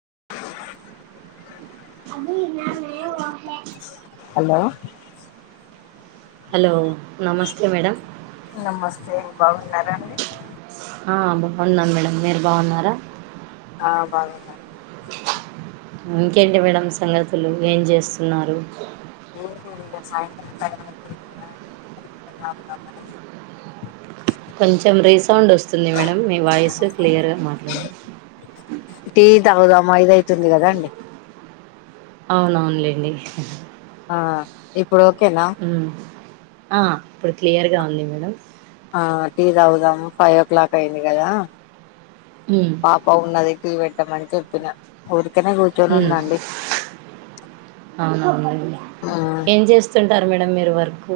[inaudible] అది న నెమే పోహే హలో హలో నమస్తే మేడమ్ నమస్తే బాగున్నారండి అ బా ఉన్నాను. మేడం మీరు బాన్నారా? ఆ బాగున్నా ఇంకేంటి మేడం సంగతులు, ఏం చేస్తున్నారు? [unintelligible] సాయంత్రం [inaudible] [inaudible] రాముదామని కొంచెం రీసౌండ్ వస్తుంది మేడం మీ వాయిస్ క్లియర్గా మాట్లాడండి తాగుదామా ఐదయీతుంది కదాండి అవునవునులేండి ఆ ఏప్ మ్ అ ఇప్పుడు క్లియర్గా మేడం ఆ టీ తాగుదాము ఫై ఓ క్లాక్ అయింది కదా ఉమ్ పాప ఉన్నది టీ వెట్టమని చెప్పిన ఉర్ మ్ అవునవున్ లెండి ఆ ఏం చేస్తు టారు మేడం మీరు వర్క్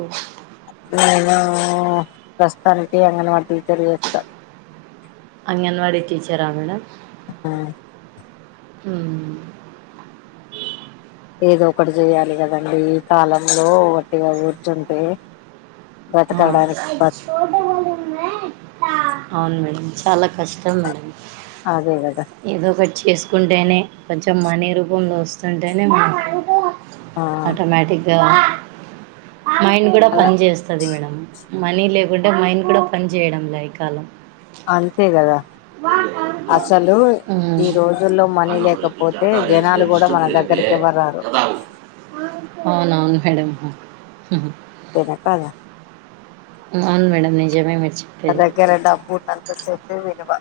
నేను ప్రస్తుతానికి అంగన్వాడీ టీచర్ చేస్తా అంగన్వాడి టీచరా మేడం? హు మ్ ఏదో ఒకటి చేయ్యాలి కదండి ఈ కాలంలో ఒట్టిగా కూర్చుంటే అ బ్రతకడానికి బత్- అవును మేడం చాలా కష్టం మేడం అదే కదా ఏదోక చేసుకుంటేనే కొంచెం మనీ రూపంలో వస్తుంటేనే మనకు ఆ ఆటోమేటిక్ గా మైండ్ కూడా పని చేస్తు ది మేడం మనీ లేకుంటే మైండ్ కూడా పని చేయడం లే ఈ కాలం అంతే కదా అసలు ఉమ్, ఈ రోజుల్లో మనీ అన్న ఊరికి లేకపోతే జాతా రేపు జనాలు కూడా డిస్టర్బ్ మన దగ్ చేయదే దరికి ఎవరు రారు కదా అవునవును మేడం హ తేన కాదా అవును మేడం నిజమే మీరు చెప్పేది దగ్గర డబ్బు ఉన్నంత సే [unintelligible] ప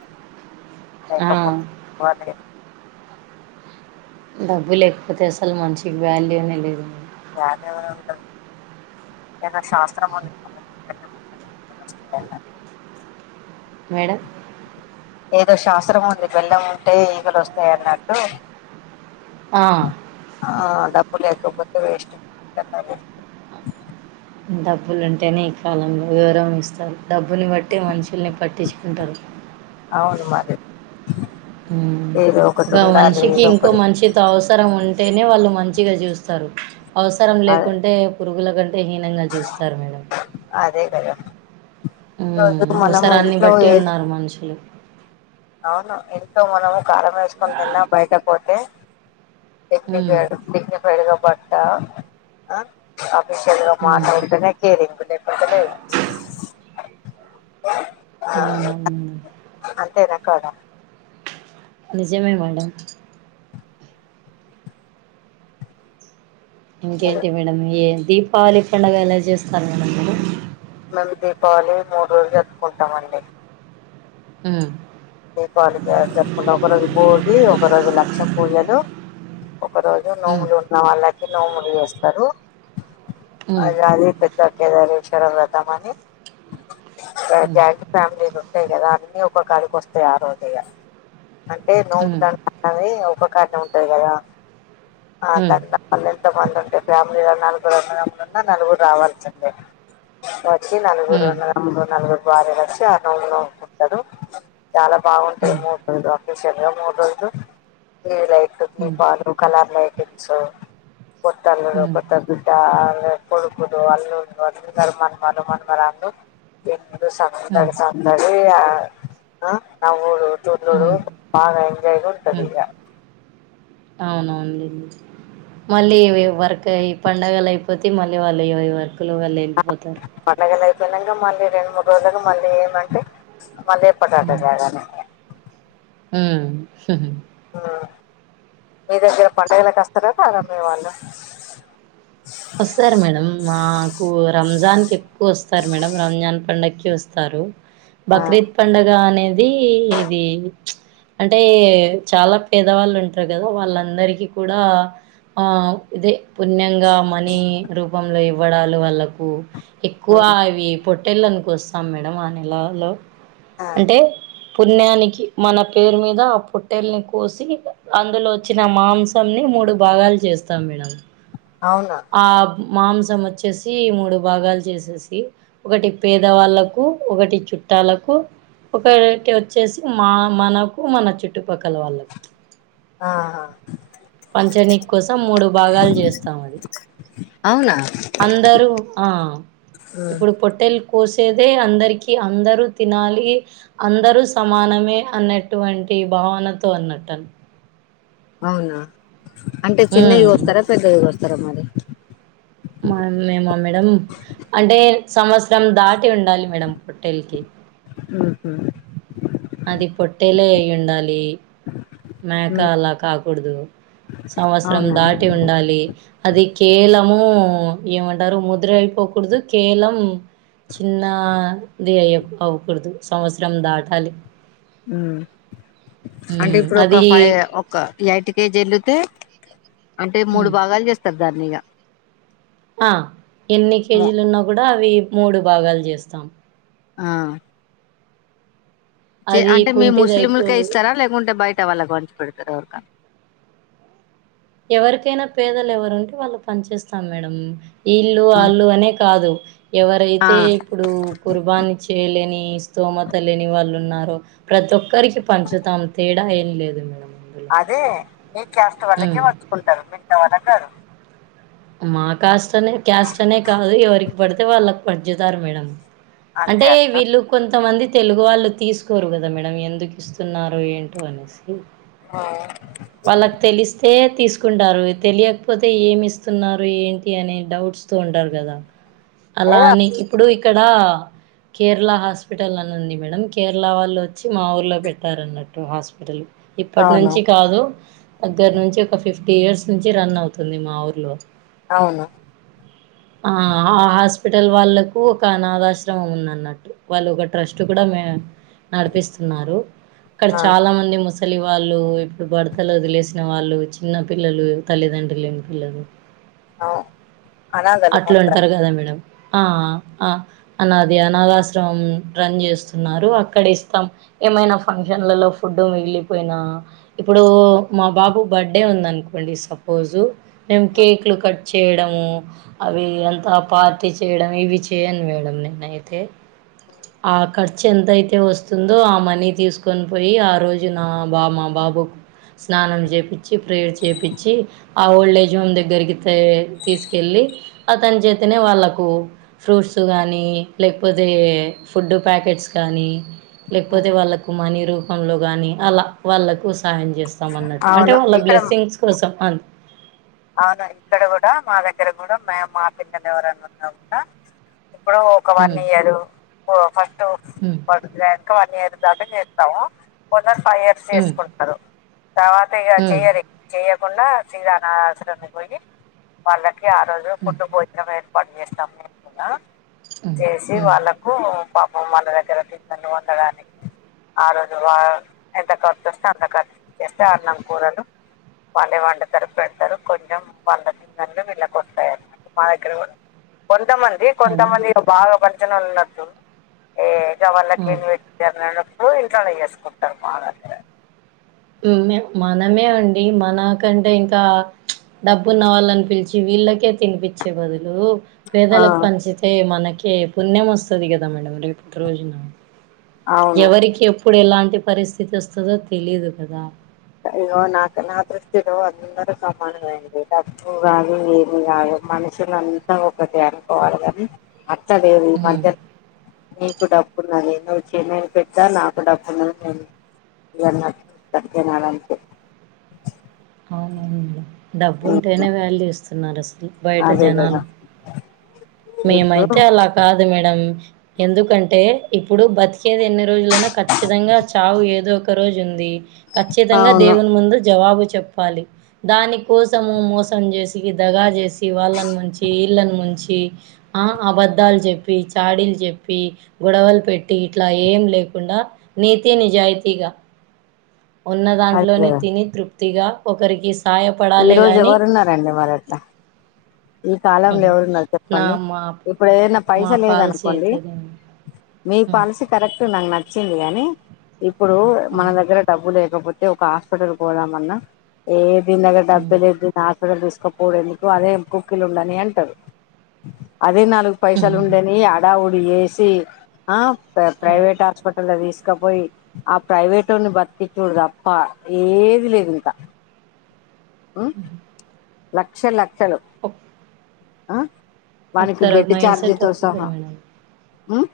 ఆ, లేకపో పోతే డబ్బు లేకపోతే అసల్ మనిషికి వాల్యూనే లేదు [inaudible] ఏదో శాస్త్రము [inaudible] మేడం ఏదో శాస్త్రం ఉంది బెల్లం ఉంటే ఈగలు వస్తాయి అన్నట్టు మేడం ఆ డబ్బు లేకపో వేస్ట్ కన్న డబ్బులు ఉంటేనే ఈ కాలంలో వివరం ఇస్తారు డబ్బుల్ని బట్టి మనుషుల్ని పట్టించుకుంటారు అవును మరి ఏదో ఒకటి ఒక ఉండాలి మనిషికి ఏదో ఇంకో ఒకటి మనిషితో అవసరం ఉంటేనే వాళ్ళు మంచిగా చూస్తారు. అవసరం అ లేకుంటే పురుగుల కంటే హీనంగా చూస్తారు మేడం. అదే కదా ఈ ఉ రోజు మనము అవసరాన్ని ఇంట్లో బట్టి ఏ ఉన్నారు మనుషులు అవును ఇంట్లో మనము కారం వేసుకొని తిన్నా బయట పోతే ఉమ్, దిగ్నిఫైడ్ దిగ్నిఫైడ్ గా బట్ట నీవు సరిగా ఉమ్, మాట్లాడుతానే చేయిరి లేకుంటే వినపడట్లేదు అవునవును కదా నిజమే మేడమ్ అదే ఇంకేంటి మేడం ఏ దీపావళి పండుగ ఎలా జేస్తారు మేడం మీరు మేము దీపావళి మూడు రోజులు జరుపుకుంటామండి ఉమ్మ్ దీపావళి జరుపుకుంటా ఒక రోజు బోగి ఒక రోజు లక్ష పూజలు ఒక రోజు ఉమ్, నోములు ఉన్న వాళ్లకి నోములు జేస్తారు ఉమ్, అది అది పెద్ద కేెదరశ్వర వ్రతమనీ ఇగ ఉమ్, జాయింట్ ఫ్యామిలీలు ఉంటాయి గదా అన్నీ ఒక్కొక్కడికి వస్తాయి ఆ రోజే ఇగ అంటే ఉమ్, నోముతానికి అది ఉపకార్య ఉంటుంది గదా ఉమ్, తండమ్ మళ్ల ఎంత మంది ఉంటే ఫ్యామిలీగా నాలుగురు నలుగురు అన్నదమ్ములు ఉన్న నలుగురు రావాల్సిందే వచ్చి వచ్చి నలుగురు ఉమ్, అన్నదమ్ములు నలుగురు భార్యలు వచ్చి ఆ నోము నోముకుంటారు చాలా బావుంటాది ఉమ్. మూడు రోజులు ఆఫీషియల్‌గా మూడు రోజులు ఈ లై హ్మ్. దీపాలు కలర్ ఎప్పిచ్చు కొత్త అల్లుడు హ్మ్. కొత్త బిడ్డ కొడుకులు అల్లులు అందరూ మన్నమాలు మన్నరాలు దేని ఇల్లు హ్మ్. సందడి సందడి ఆ ఆ నవ్వుడు తుళ్ళుడు హ్మ్. బాగా ఎంజాయ్ గా ఉంటది ఇగ అవునవునోన్లీ మళ్లీ ఈవి ఈవి వర్క్ ఈ పండుగలేయిపోతే మళ్లీ వాళ్లు అయ్యే అయ్యే వర్క్ స్కూల్ లో వాళ్లు లేళ్ళిపోతారు బలంగా మళ్లీ రెండు మూడు రోజులకి మళ్లీ ఏమంటే మళ్లీ ఏపాటాట రాగానే ఉమ్మ్ ఉహూ ఉమ్మ్ మీ దగ్గర పడుగలకస్తార కరా మీ వాళ్లు వస్తారు మేడమ్ మాకు రంజాన్ కేక్కువ వస్తారు మేడమ్ రంజాన్ పండగకి వస్తారు ఆ, బక్రీద్ పండగ అనేది ఇది మ్చ్ అంటే చాలా పేదవాళ్ళు ఉంటారు గదా వాళ్ళందరికి కూడా ఆ ఇదే పుణ్యంగా మన్ రూపంలో ఇవ్వడాలు వాళ్లకు ఎక్కువ అవి పొట్ పోటెళ్ళని కొస్తాం మేడం ఆ నెలలో ఆ, అంటే పుణ్యానికి మన పేరు మీద ఆ పొట్టెల్ని కోసి అందులో వచ్చిన మాంసాన్ని మూడు భాగాలు జేస్తాం మేడం అవునా ఆ బమ్ మాంసం వచ్చేసి మూడు భాగాలు జేసేసి ఒకటి పేదవాళ్ళలకు ఒకటి చుట్ ట్టాలకు ఒకటి వచ్చేసి మా మనకు మన చుట్టు పక్కల వాళ్లకు ఆహా. పంచనీ కోసం మూడు భాగాలు జేస్తాం అది అవునా అందరూ ఆ ఉమ్, ఇప్పుడు పొట్టే కోసేదే అందరికీ అందరూ తినాలి అందరూ సమానమే అన్నటు వంటి భావనతో అన్నట్టన్ అవునా అంటే చిన్నవి ఉమ్ గోస్తారా పెద్దయి గోస్తారా మరీ మా ఆయననేమే మేడం అంటే సంవత్సరం దాటి ఉండాలి మేడం పోటెళ్లకి ఉహు, అది పొట్టేలే అయి ఉండాలి మేకా ఉమ్, అలా కాకూడదు సంవత్సరం అవునా దాటి ఉండాలి అది కేలం ఏమంటారు ముద్ర ఇప్పకూడదు పోకూడదు కేలం చిన్నా ది అయ్య అవకూడదు సంవత్సరం దాటాలి మ్ అంటే హ్మ్. ఇప్పుడు ఒక అది ఫైవ్ ఒక ఎయిట్ కేజీ వెల్ళతే అంటే మూడు హ్మ్. భాగాలు చేస్తారు దాన్నిగ ఆ ఎన్ని కేజీలు ఉన్నా కూడా అవి మూడు భాగాలు చేస్తాం ఆ చె అది అంటే మీ ముస్లింలకే కుంటిదైకూడదు ఇస్తారా లేకుంటే బయట వాళ్ళకి పంచి పెడతారా తురక ఎవరికైనా పేదలు ఎవరు ఉంటే వాళ్ళుకు పంచేస్తా మేడం ఇళ్ళు ఉమ్, ఆళ్ళు అనే కాదు ఆ ఎవరైతే ఇప్పుడు కుర్బాన్ని చేయలేని స్తోమత లేని వాళ్ళు ఉన్నారు ప్రతి ఒక్కరికి పంచుతాం తేడా ఏం లేదు మేడం అందులో అదే మీ కస్ట్ వాళ్ళకే ఉమ్ పంచ్చుకుంటారు మిగంత వాళ్ళ కాదు మా కాస్ట్ అనే క్యాస్ట్ అనే కాదు ఎవరికి పడితే వాళ్ళకి పడుంచుతారు మేడం అంతే అంటే అంటారు వీళ్ళు కొంతమంది తెలుగు వాళ్ళు తీసుకోరు కదా మేడం ఎందుకు ఇస్తున్నారో ఏంటో అనేసి వాళ్ళకు తెలిస్తే తీసుకుంటారు తెలియకపోతే ఏమి ఇస్త స్తున్నారు ఏంటి అనే డౌట్స్ తో ఉంటారు కదా అలాని ఇప్పుడు క్కడ కేరళ హాస్పిటల్ అని ఉంది మేడం కేరళ వాళ్ళు వచ్చి మా ఊర్లో పెట్టారు అన్నట్టు హాస్పిటల్ ఇప్పటి అవును నుంచి కాదు దగ్గర నుంచి ఒక ఫిఫ్టీ ఇయర్స్ నుంచి రన్ అవుతుంది మా ఊర్లో అవును ఆ ఆ హాస్పిటల్ వాళ్ళకు ఒక అనాథాశ్రమం ఉంది అన్నట్టు వాళ్ళు ఒక ట్రస్ట్ కూడా మే నడిపిస్తున్నారు ఇక్కడ ఆ చాలా మంది ముస ముసలి వాళ్ళు ఇప్పుడు భర్తలు వదిలేసిన వాళ్ళు చిన్న పిల్లలు తల్లిదండ్రు లేని పిల్లలు ఆ అట్లా ఉంటారు కదా మేడం ఆ ఆ అనాది అనాథాశ్రమం రన్ చేస్తున్నారు అక్కడ ఇస్తాం ఏమైనా ఫంక్షన్లలో ఫుడ్ మిగిలిపోయినా ఇప్పుడు మా బాబు బర్త్డే ఉందను కొండి సపోజు మేము కేక్లు కట్ చేయడము అవి అంత పార్టీ చేయడం ఇవి చేయను మేడం నేనయితే ఆ ఖర్చు ఎంతయితే వస్తుందో ఆ మనీ తీసుకొని పోయి ఆ రోజు నా బా మా బా బాబు స్నానం చేపిచి ప్రేయర్ చేపిచి ఆ ఓల్డేజ్ హోమ్ దగ్గరికి తె తీసుకెళ్ళి అతని చేతినే వాళ్ళకు ఫ్రూట్స్ కానీ లేకపోతే ఫుడ్ ప్యాకెట్స్ గానీ లేకపోతే వాళ్ళకు మనీ రూపంలో గానీ అలా వాళ్ళకు సాయం చేస్ స్తా అన్నట్టు అంటే అవును వాళ్ళ ఇక్కడ బ్లస్సింగ్స్ కోసం అం అవును ఇక్కడ కూడా మా దగ్గర కూడా మేము మా పిల్లని ఎవరనా ఉన్నా కూడా ఇప్పుడు ఒక one hmm year first hmm one year దాటే చేస్తాము కొందరు ఫైవ్ ఇయర్స్ హ్మ్ చేసుకుంటరు తర్వాత ఇక హ్మ్ చెయరు చె కుండా శ్రీరానాశ్ర పోయి వాళ్ళకి ఆ రోజు హ్మ్ ఫుడ్ భోజనం పె ఏర్పాటు చేస్తాం మేము కూడా హ్మ్ చేసి హ్మ్ వాళ్ళకు పాపం వల్ల దగ్గర తినడానికి ఉండడానికి ఆ రోజు వా ఎంత ఖర్చుొస్తే అంత ఖర్చు చేస్తే అన్నం కూరలు వాళ్ళే వండుతరు పెడతరు కొంచెం వాళ్ళది తిన్నన్ని విల్లకొస్తాయ్ అన్నట్టు మా దగ్గర కు కొంతమంది అదే కొంతమంది బాగా పరిచన ఉన్నట్టు ఏ ఇ వాళ్ళకి ఆ పెట్నారప్పుడు ఇంట్లోనే చేసుకుంటారు మా దగ్గర పుణ్యం మనమే అండి మనకంటే ఇంకా డబ్బు ఉన్నవాళ్ళని పిలిచి వీళ్ళకే తినిపించే బదులు ఆ పేదలకు పంచితే మనకి పుణ్యం వస్తది కదా మేడం రేపు రోజున అవును ఎవరికి ఎప్పుడు ఎలాంటి పరిస్థితి వస్తదో తెలీదు కదా ఇగో నాకు నా దృష్టిలో అందరు సమానమేనండి డబ్బు కాదు ఏది కాదు మనుషుల అంతా ఒకటే అనుకోవాలి కాని అట్ల లేదు హ్మ్. మధ్య నీకు డబ్బు అకున్నా నే నువ్వు చెన్నై పెట్టా నాకు డబ్బు ఉన్నది నేను ఇన్నట్ ఉంటది తినాలంటే అవునండి డబ్బు ఉంటేనే వ్యాల్యూ ఇస్తున్నారు అసలు బయట అదే కదా జనాలు ఇప్పుడు మేమైతే అలా కాదు మేడం ఎందుకంటే ఇప్పుడు బతికేది ఎన్ని రోజులైనా ఖచ్చితంగా చావు ఏదో ఒక రోజు ఉంది ఖచ్చితంగా అవును దేవుని ముందు జవాబు చెప్పాలి దాని కోసము మోసం చేసి దగా చేసి వాళ్ళని ముంచి వీళ్ళని ముంచి ఆ అబద్దాలు చెప్పి చాడీలు చెప్పి గొడవలు పెట్టి ఇట్లా ఏం లేకుండా నీతి నిజాయితిగా ఉన్న అదే దాంట్లోనే కదా తిని తృప్తిగా ఒకరికిస్త ఈ సాయపడాలి రోజు కానీ ఎవరున్నారండి మరి అట్లా ఈ కాలంలో ఎవరున్నారు చెప్పండి మా ఇప్పుడు ఏదైనా పైస మా పాలసీ లేదనుకోండి అయితే అదే. మీ హ్మ్. పాలసీ కరెక్ట్ నాకు నచ్చింది కానీ ఇప్పుడు మన హ్మ్. దగ్గర డబ్బు లేకపోతే ఒక హాస్పిటల్ పోదాం అన్నా ఏ దీని దగ్గర డబ్బే హ్మ్. లేదు తీసుకపోవుడు ఎందుకు అదే కుక్కిలు ఉండని అంటరు అదే నాలుగు పైసలు హుహుహు. ఉండని అడావుడి చెసి ఆ ఆహ్, ప్రైవేట్ హాస్పిటల్ తిస్ తీసక పోయి ఆ ప్రైవేటోన్ని బతికించుడు తప్ప ఏది లేదు ఇంకా మ్ లక్ష లక్షలు ఒక్ ఆ వానీకి ఒక్కరు బెడ్డి మైండ్ సెట్ చార్జీతో ఒక్కొక్కరు సహా మేడం. మ్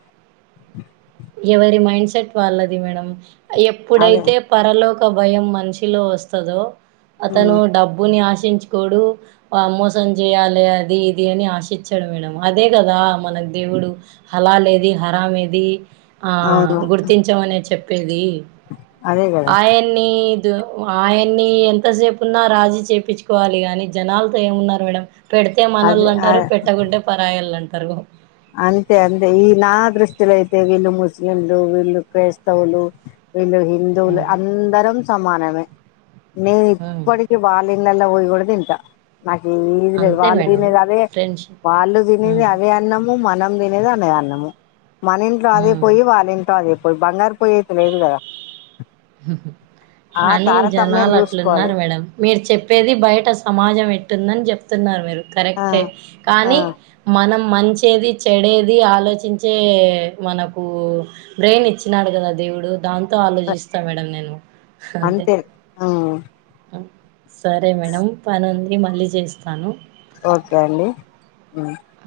ఎవరి మైండ్ సెట్ వాళ్ళది మేడం అదే ఎప్పుడైతే పరలోక భయం మనిషిలో వస్తదో అతను ఉమ్ డబ్బుని ఆశ చుకోడు మోసం చేయాలి అది ఇది అని ఆశించాడు మేడం అదే కదా మనకు దేవుడు హలాలేది హరాం ఏది ఆ అవును గుర్తించమనే చెప్పేది అదే కదా ఆయన్ని ఆయన్ని ఎంతసేపున్నా రాజీ చేపిచుకోవాలి కానీ జనాలతో ఏమున్నరు మేడం పెడితే మనోళ్లంటరు అదే పెట్టకుంటే పరాయోలు అంటరు అంతే అంతే ఈ నా దృష్టిలో అయితే వీళ్ళు ముస్లింలు వీళ్ళు క్రైస్తవులు వీళ్ళు హిందువులు ఉమ్ అందరం సమానమే నే ఉమ్ ఇప్పటిక వాళ్ ఇళ్లల్లో కూడా పోయి తింటా నాకు ఏది తెలువదు అంతే వాళ్ళు మేడం తినేది అదే ఫ్రెండ్షిప్ వాళ్ళు తినేది ఉమ్ అదే అన్నం మనం తినేది అనే అన్నము మన ఇంట్లో అదే ఉమ్ పోయ్యి వాళ్ళింట్లో అది పోయి బంగారు పొయ్యి అయితె లేదు కదా ఆ కానీ తారతమ్యం జనాలు చూసుకోవాలి అట్లున్నారు మేడం మీరు చెప్పేది బయట సమాజం ఎట్టుందని చెప్ తున్నారు మీరు ఆ కరెక్టే ఆ కానీ మనం మంచేది చెడేది ఆలోచించే మనకు బ్రెయిన్ ఇచ్చినాడు కదా అది దేవుడు దాంతో ఆలోచిస్తా మేడం నేను అంతే ఉమ్, సరే మేడంమ్ పని ఉంది మళ్ళీ చేస్తాను ఓకే అండి ఆ